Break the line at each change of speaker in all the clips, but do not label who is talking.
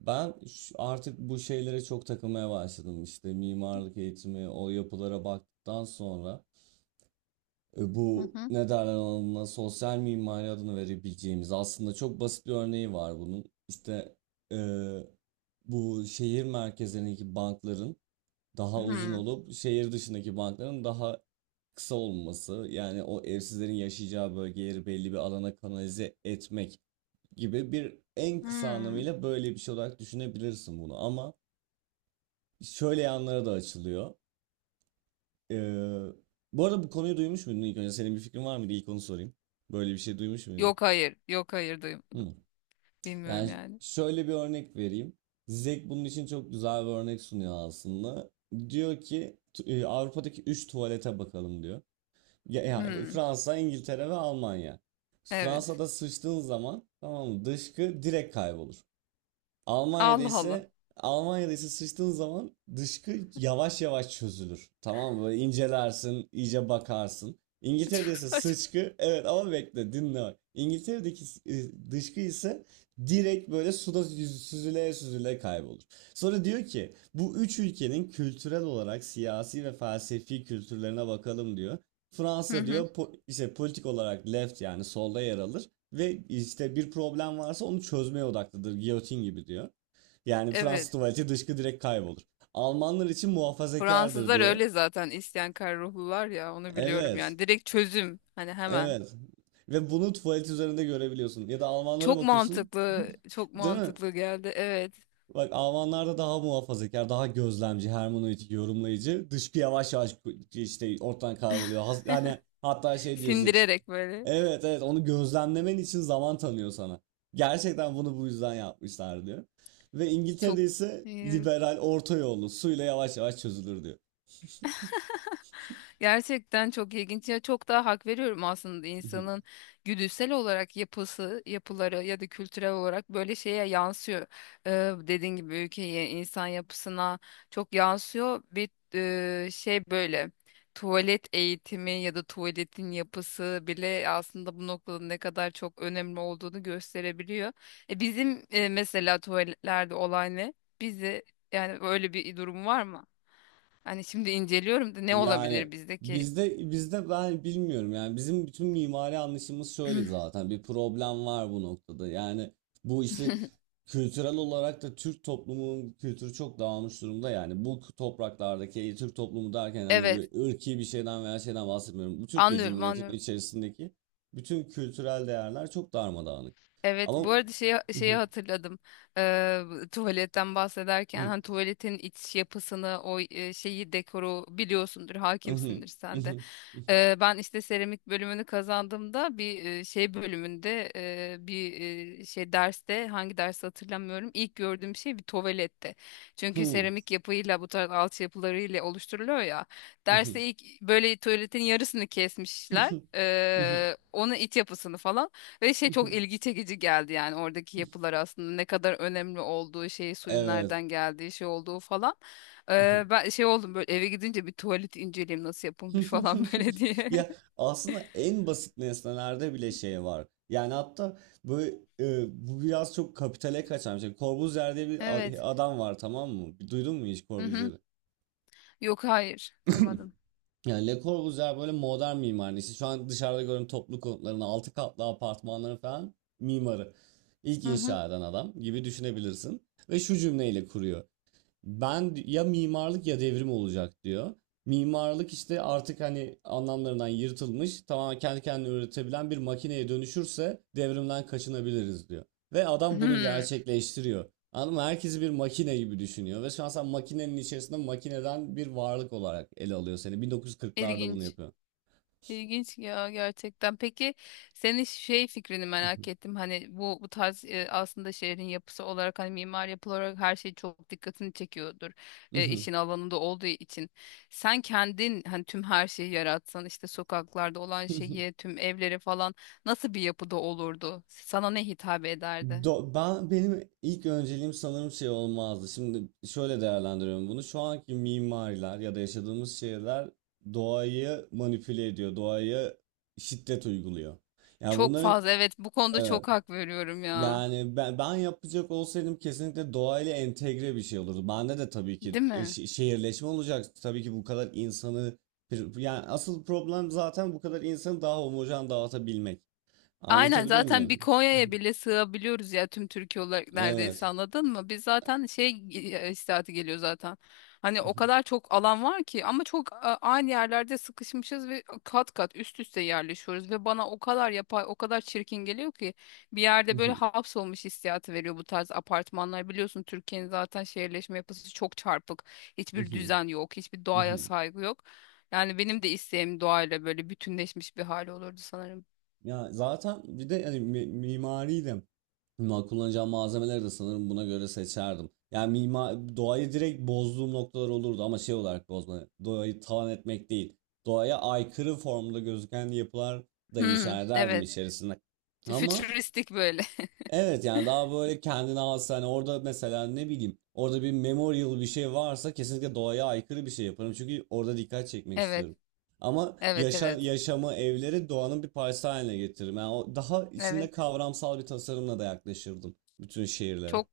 Ben artık bu şeylere çok takılmaya başladım. İşte mimarlık eğitimi, o yapılara baktıktan sonra
Hı
bu
hı.
ne derler ona sosyal mimari adını verebileceğimiz aslında çok basit bir örneği var bunun. İşte e, bu şehir merkezlerindeki bankların daha uzun
Hı.
olup şehir dışındaki bankların daha kısa olması yani o evsizlerin yaşayacağı bölgeleri belli bir alana kanalize etmek gibi bir en kısa
Hı.
anlamıyla böyle bir şey olarak düşünebilirsin bunu ama şöyle yanlara da açılıyor. Ee, Bu arada bu konuyu duymuş muydun ilk önce? Senin bir fikrin var mıydı? İlk onu sorayım. Böyle bir şey duymuş muydun?
Yok, hayır. Yok, hayır, duyum.
Hı.
Bilmiyorum
Yani
yani.
şöyle bir örnek vereyim. Zek bunun için çok güzel bir örnek sunuyor aslında. Diyor ki Avrupa'daki 3 tuvalete bakalım diyor. Ya
Hı.
Fransa, İngiltere ve Almanya.
Evet.
Fransa'da sıçtığın zaman, tamam mı? Dışkı direkt kaybolur. Almanya'da
Allah Allah.
ise Almanya'da ise sıçtığın zaman dışkı yavaş yavaş çözülür. Tamam mı? Böyle incelersin, iyice bakarsın. İngiltere'de
Çok
ise
saçma.
sıçkı, evet ama bekle dinle bak. İngiltere'deki dışkı ise direkt böyle süzüle süzüle kaybolur. Sonra diyor ki bu üç ülkenin kültürel olarak siyasi ve felsefi kültürlerine bakalım diyor.
Hı
Fransa
hı.
diyor işte politik olarak left yani solda yer alır. Ve işte bir problem varsa onu çözmeye odaklıdır. Giyotin gibi diyor. Yani
Evet.
Fransız tuvaleti dışkı direkt kaybolur. Almanlar için muhafazakardır
Fransızlar
diyor.
öyle zaten isyankar ruhlular ya, onu biliyorum
Evet.
yani. Direkt çözüm hani, hemen.
Evet. Ve bunu tuvalet üzerinde görebiliyorsun. Ya da Almanlara
Çok
bakıyorsun.
mantıklı, çok
Değil mi?
mantıklı geldi. Evet.
Bak Almanlarda daha muhafazakar, daha gözlemci, hermeneutik, yorumlayıcı. Dışkı yavaş yavaş işte ortadan kayboluyor. Yani hatta şey diyoruz Zix.
Sindirerek böyle.
Evet evet, onu gözlemlemen için zaman tanıyor sana. Gerçekten bunu bu yüzden yapmışlar diyor. Ve
Çok,
İngiltere'de ise liberal orta yolu suyla yavaş yavaş çözülür diyor.
gerçekten çok ilginç ya, çok daha hak veriyorum aslında insanın güdüsel olarak yapısı, yapıları ya da kültürel olarak böyle şeye yansıyor. Ee, Dediğin gibi ülkeye, insan yapısına çok yansıyor. Bir şey böyle, tuvalet eğitimi ya da tuvaletin yapısı bile aslında bu noktada ne kadar çok önemli olduğunu gösterebiliyor. Bizim mesela tuvaletlerde olay ne? Bizi, yani öyle bir durum var mı? Hani şimdi inceliyorum da, ne
Yani
olabilir bizdeki?
bizde ben bilmiyorum yani bizim bütün mimari anlayışımız şöyle zaten bir problem var bu noktada. Yani bu işte kültürel olarak da Türk toplumunun kültürü çok dağılmış durumda yani bu topraklardaki Türk toplumu derken hani
Evet,
böyle ırki bir şeyden veya şeyden bahsetmiyorum. Bu Türkiye
anlıyorum,
Cumhuriyeti'nin
anlıyorum.
içerisindeki bütün kültürel değerler çok darmadağınık.
Evet,
Ama
bu arada şeyi hatırladım. Ee, Tuvaletten bahsederken hani tuvaletin iç yapısını, o şeyi, dekoru biliyorsundur, hakimsindir sen de. Ben işte seramik bölümünü kazandığımda bir şey bölümünde bir şey derste, hangi dersi hatırlamıyorum. İlk gördüğüm şey bir tuvaletti. Çünkü seramik yapıyla bu tarz altyapılarıyla oluşturuluyor ya. Derste ilk böyle tuvaletin yarısını kesmişler. Onun iç yapısını falan ve şey, çok ilgi çekici geldi yani oradaki yapılar aslında ne kadar önemli olduğu, şey, suyun
Evet.
nereden geldiği şey olduğu falan. Ben şey oldum, böyle eve gidince bir tuvalet inceleyeyim nasıl yapılmış falan böyle diye.
Ya aslında en basit nesnelerde bile şey var. Yani hatta böyle bu biraz çok kapitale kaçan bir şey. Corbusier diye bir
Evet.
adam var, tamam mı? Duydun mu hiç
Hı hı.
Corbusier'i?
Yok, hayır. Duymadım.
Yani Le Corbusier böyle modern mimarın işte şu an dışarıda gördüğün toplu konutların altı katlı apartmanların falan mimarı. İlk
Hı hı.
inşa eden adam gibi düşünebilirsin. Ve şu cümleyle kuruyor. Ben ya mimarlık ya devrim olacak diyor. Mimarlık işte artık hani anlamlarından yırtılmış, tamamen kendi kendine üretebilen bir makineye dönüşürse devrimden kaçınabiliriz diyor. Ve adam bunu
Hmm,
gerçekleştiriyor. Anladın mı? Herkesi bir makine gibi düşünüyor. Ve şu an sen makinenin içerisinde makineden bir varlık olarak ele alıyor seni. 1940'larda bunu
ilginç.
yapıyor.
İlginç ya, gerçekten. Peki, senin şey fikrini merak ettim. Hani bu tarz aslında şehrin yapısı olarak, hani mimar yapı olarak her şey çok dikkatini çekiyordur. İşin alanında olduğu için. Sen kendin hani tüm her şeyi yaratsan, işte sokaklarda olan şeyi, tüm evleri falan, nasıl bir yapıda olurdu? Sana ne hitap ederdi?
Ben benim ilk önceliğim sanırım şey olmazdı. Şimdi şöyle değerlendiriyorum bunu. Şu anki mimariler ya da yaşadığımız şehirler doğayı manipüle ediyor, doğaya şiddet uyguluyor. Yani
Çok
bunların
fazla, evet, bu konuda
evet.
çok hak veriyorum ya.
Yani ben yapacak olsaydım kesinlikle doğayla entegre bir şey olurdu. Bende de tabii ki
Değil mi?
şehirleşme olacak. Tabii ki bu kadar insanı yani asıl problem zaten bu kadar insanı daha homojen dağıtabilmek.
Aynen,
Anlatabiliyor
zaten bir
muyum?
Konya'ya bile sığabiliyoruz ya tüm Türkiye olarak
Evet.
neredeyse, anladın mı? Biz zaten şey, istihati geliyor zaten. Hani o kadar çok alan var ki, ama çok aynı yerlerde sıkışmışız ve kat kat üst üste yerleşiyoruz ve bana o kadar yapay, o kadar çirkin geliyor ki bir yerde böyle hapsolmuş hissiyatı veriyor bu tarz apartmanlar. Biliyorsun, Türkiye'nin zaten şehirleşme yapısı çok çarpık. Hiçbir düzen yok, hiçbir
Hı
doğaya
hı.
saygı yok. Yani benim de isteğim doğayla böyle bütünleşmiş bir hali olurdu sanırım.
Ya zaten bir de hani mimari de kullanacağım malzemeleri de sanırım buna göre seçerdim. Yani mimar doğayı direkt bozduğum noktalar olurdu ama şey olarak bozma. Doğayı talan etmek değil. Doğaya aykırı formda gözüken yapılar da
Hmm,
inşa ederdim
evet.
içerisinde. Ama
Fütüristik böyle.
evet yani daha böyle kendine has hani orada mesela ne bileyim orada bir memorial bir şey varsa kesinlikle doğaya aykırı bir şey yaparım çünkü orada dikkat çekmek
Evet.
istiyorum. Ama
Evet, evet.
yaşamı evleri doğanın bir parçası haline getiririm. Yani o daha içinde
Evet.
kavramsal bir tasarımla da yaklaşırdım bütün şehirlere.
Çok,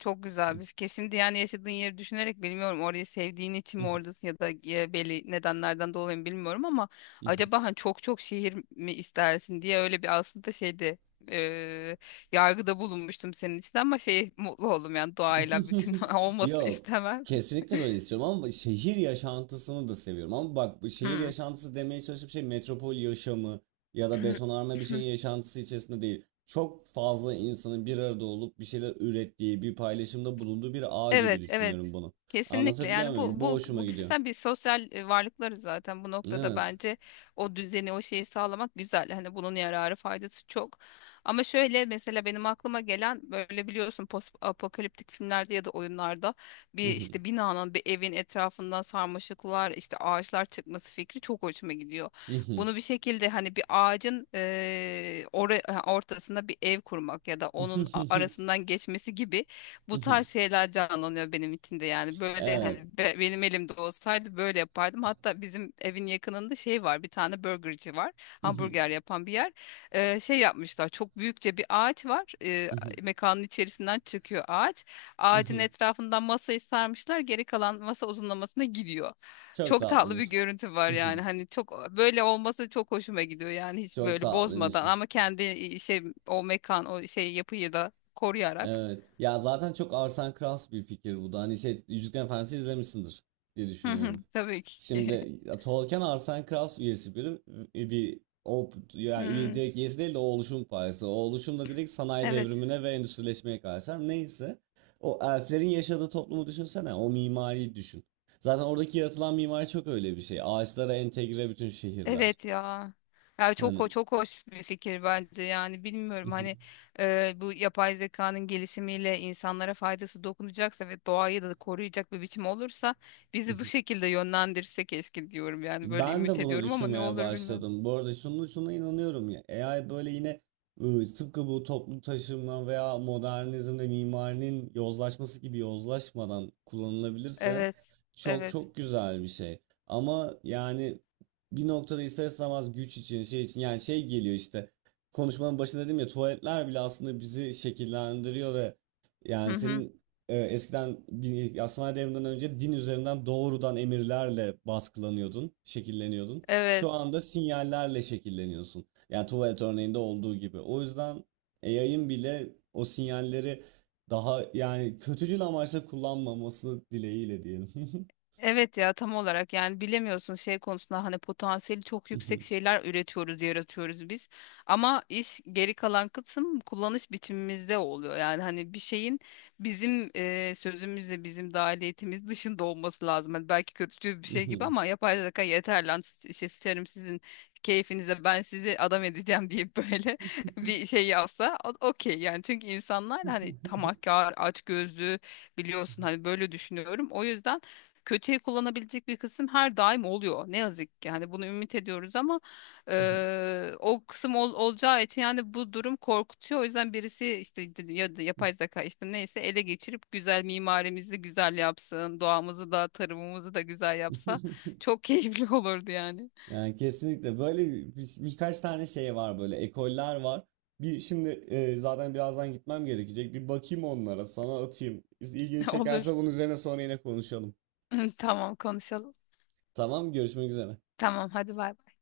çok güzel bir fikir. Şimdi yani yaşadığın yeri düşünerek, bilmiyorum, orayı sevdiğin için mi oradasın ya da belli nedenlerden dolayı mı bilmiyorum ama acaba hani çok, çok şehir mi istersin diye öyle bir aslında şeyde, e, yargıda bulunmuştum senin için ama şey, mutlu oldum yani doğayla bütün olmasını
Yok.
istemem.
Kesinlikle böyle istiyorum ama şehir yaşantısını da seviyorum. Ama bak bu şehir
Hmm.
yaşantısı demeye çalıştığım şey metropol yaşamı ya da betonarme bir şeyin yaşantısı içerisinde değil. Çok fazla insanın bir arada olup bir şeyler ürettiği, bir paylaşımda bulunduğu bir ağ gibi
Evet,
düşünüyorum
evet.
bunu.
Kesinlikle.
Anlatabiliyor
Yani
muyum?
bu
Bu
bu
hoşuma
bu
gidiyor.
güzel bir sosyal varlıklarız zaten bu noktada,
Evet.
bence o düzeni, o şeyi sağlamak güzel. Hani bunun yararı, faydası çok. Ama şöyle mesela benim aklıma gelen, böyle biliyorsun post apokaliptik filmlerde ya da oyunlarda bir işte binanın, bir evin etrafından sarmaşıklar, işte ağaçlar çıkması fikri çok hoşuma gidiyor. Bunu bir şekilde hani bir ağacın ortasında bir ev kurmak ya da onun arasından geçmesi gibi bu tarz şeyler canlanıyor benim içinde yani böyle hani
Evet.
benim elimde olsaydı böyle yapardım. Hatta bizim evin yakınında şey var, bir tane burgerci var, hamburger yapan bir yer. Şey yapmışlar, çok büyükçe bir ağaç var. Mekanın içerisinden çıkıyor ağaç, ağacın etrafından masayı sarmışlar, geri kalan masa uzunlamasına gidiyor.
Çok
Çok tatlı bir
tatlıymış.
görüntü var yani, hani çok böyle olması çok hoşuma gidiyor yani, hiç
Çok
böyle
tatlıymış.
bozmadan ama kendi şey, o mekan, o şey yapıyı da koruyarak.
Evet. Ya zaten çok Arsen Krauss bir fikir bu da. Hani şey Yüzüklerin Efendisi izlemişsindir diye
Hı hı,
düşünüyorum.
tabii ki.
Şimdi ya, Tolkien Arsen Krauss üyesi biri e, bir o yani üye,
Hmm,
direkt üyesi değil de o oluşum parçası. O oluşum da direkt sanayi
evet.
devrimine ve endüstrileşmeye karşı. Ha, neyse. O elflerin yaşadığı toplumu düşünsene. O mimariyi düşün. Zaten oradaki yaratılan mimari çok öyle bir şey. Ağaçlara entegre bütün şehirler.
Evet ya. Ya çok
Hani
çok hoş bir fikir bence. Yani bilmiyorum hani, bu yapay zekanın gelişimiyle insanlara faydası dokunacaksa ve doğayı da koruyacak bir biçim olursa, bizi bu şekilde yönlendirse keşke diyorum. Yani böyle
ben de
ümit
bunu
ediyorum ama ne
düşünmeye
olur bilmiyorum.
başladım. Bu arada şunu şuna inanıyorum ya. AI böyle yine tıpkı bu toplu taşıma veya modernizmde mimarinin yozlaşması gibi yozlaşmadan kullanılabilirse
Evet.
çok
Evet.
çok güzel bir şey. Ama yani bir noktada ister istemez güç için şey için yani şey geliyor işte konuşmanın başında dedim ya tuvaletler bile aslında bizi şekillendiriyor ve
Hı
yani
hı.
senin eskiden ya sanayi devriminden önce din üzerinden doğrudan emirlerle baskılanıyordun, şekilleniyordun.
Evet.
Şu anda sinyallerle şekilleniyorsun. Yani tuvalet örneğinde olduğu gibi. O yüzden yayın bile o sinyalleri daha yani kötücül amaçla kullanmaması dileğiyle diyelim.
Evet ya, tam olarak. Yani bilemiyorsun şey konusunda, hani potansiyeli çok yüksek şeyler üretiyoruz, yaratıyoruz biz. Ama iş, geri kalan kısım kullanış biçimimizde oluyor. Yani hani bir şeyin bizim sözümüzle, bizim dahiliyetimiz dışında olması lazım. Hani belki kötücül bir şey gibi ama yapay zeka, yeter lan, şey, sıçarım sizin keyfinize, ben sizi adam edeceğim deyip böyle bir şey yapsa, okey yani, çünkü insanlar hani tamahkar, açgözlü, biliyorsun, hani böyle düşünüyorum. O yüzden kötüye kullanabilecek bir kısım her daim oluyor. Ne yazık ki hani bunu ümit ediyoruz ama o kısım olacağı için yani bu durum korkutuyor. O yüzden birisi, işte ya da yapay zeka işte neyse, ele geçirip güzel mimarimizi güzel yapsın, doğamızı da tarımımızı da güzel yapsa çok keyifli olurdu yani.
Yani kesinlikle böyle birkaç tane şey var böyle ekoller var. Bir şimdi zaten birazdan gitmem gerekecek. Bir bakayım onlara, sana atayım. İlgini
Olur.
çekerse bunun üzerine sonra yine konuşalım.
Tamam, konuşalım.
Tamam, görüşmek üzere.
Tamam, hadi bay bay.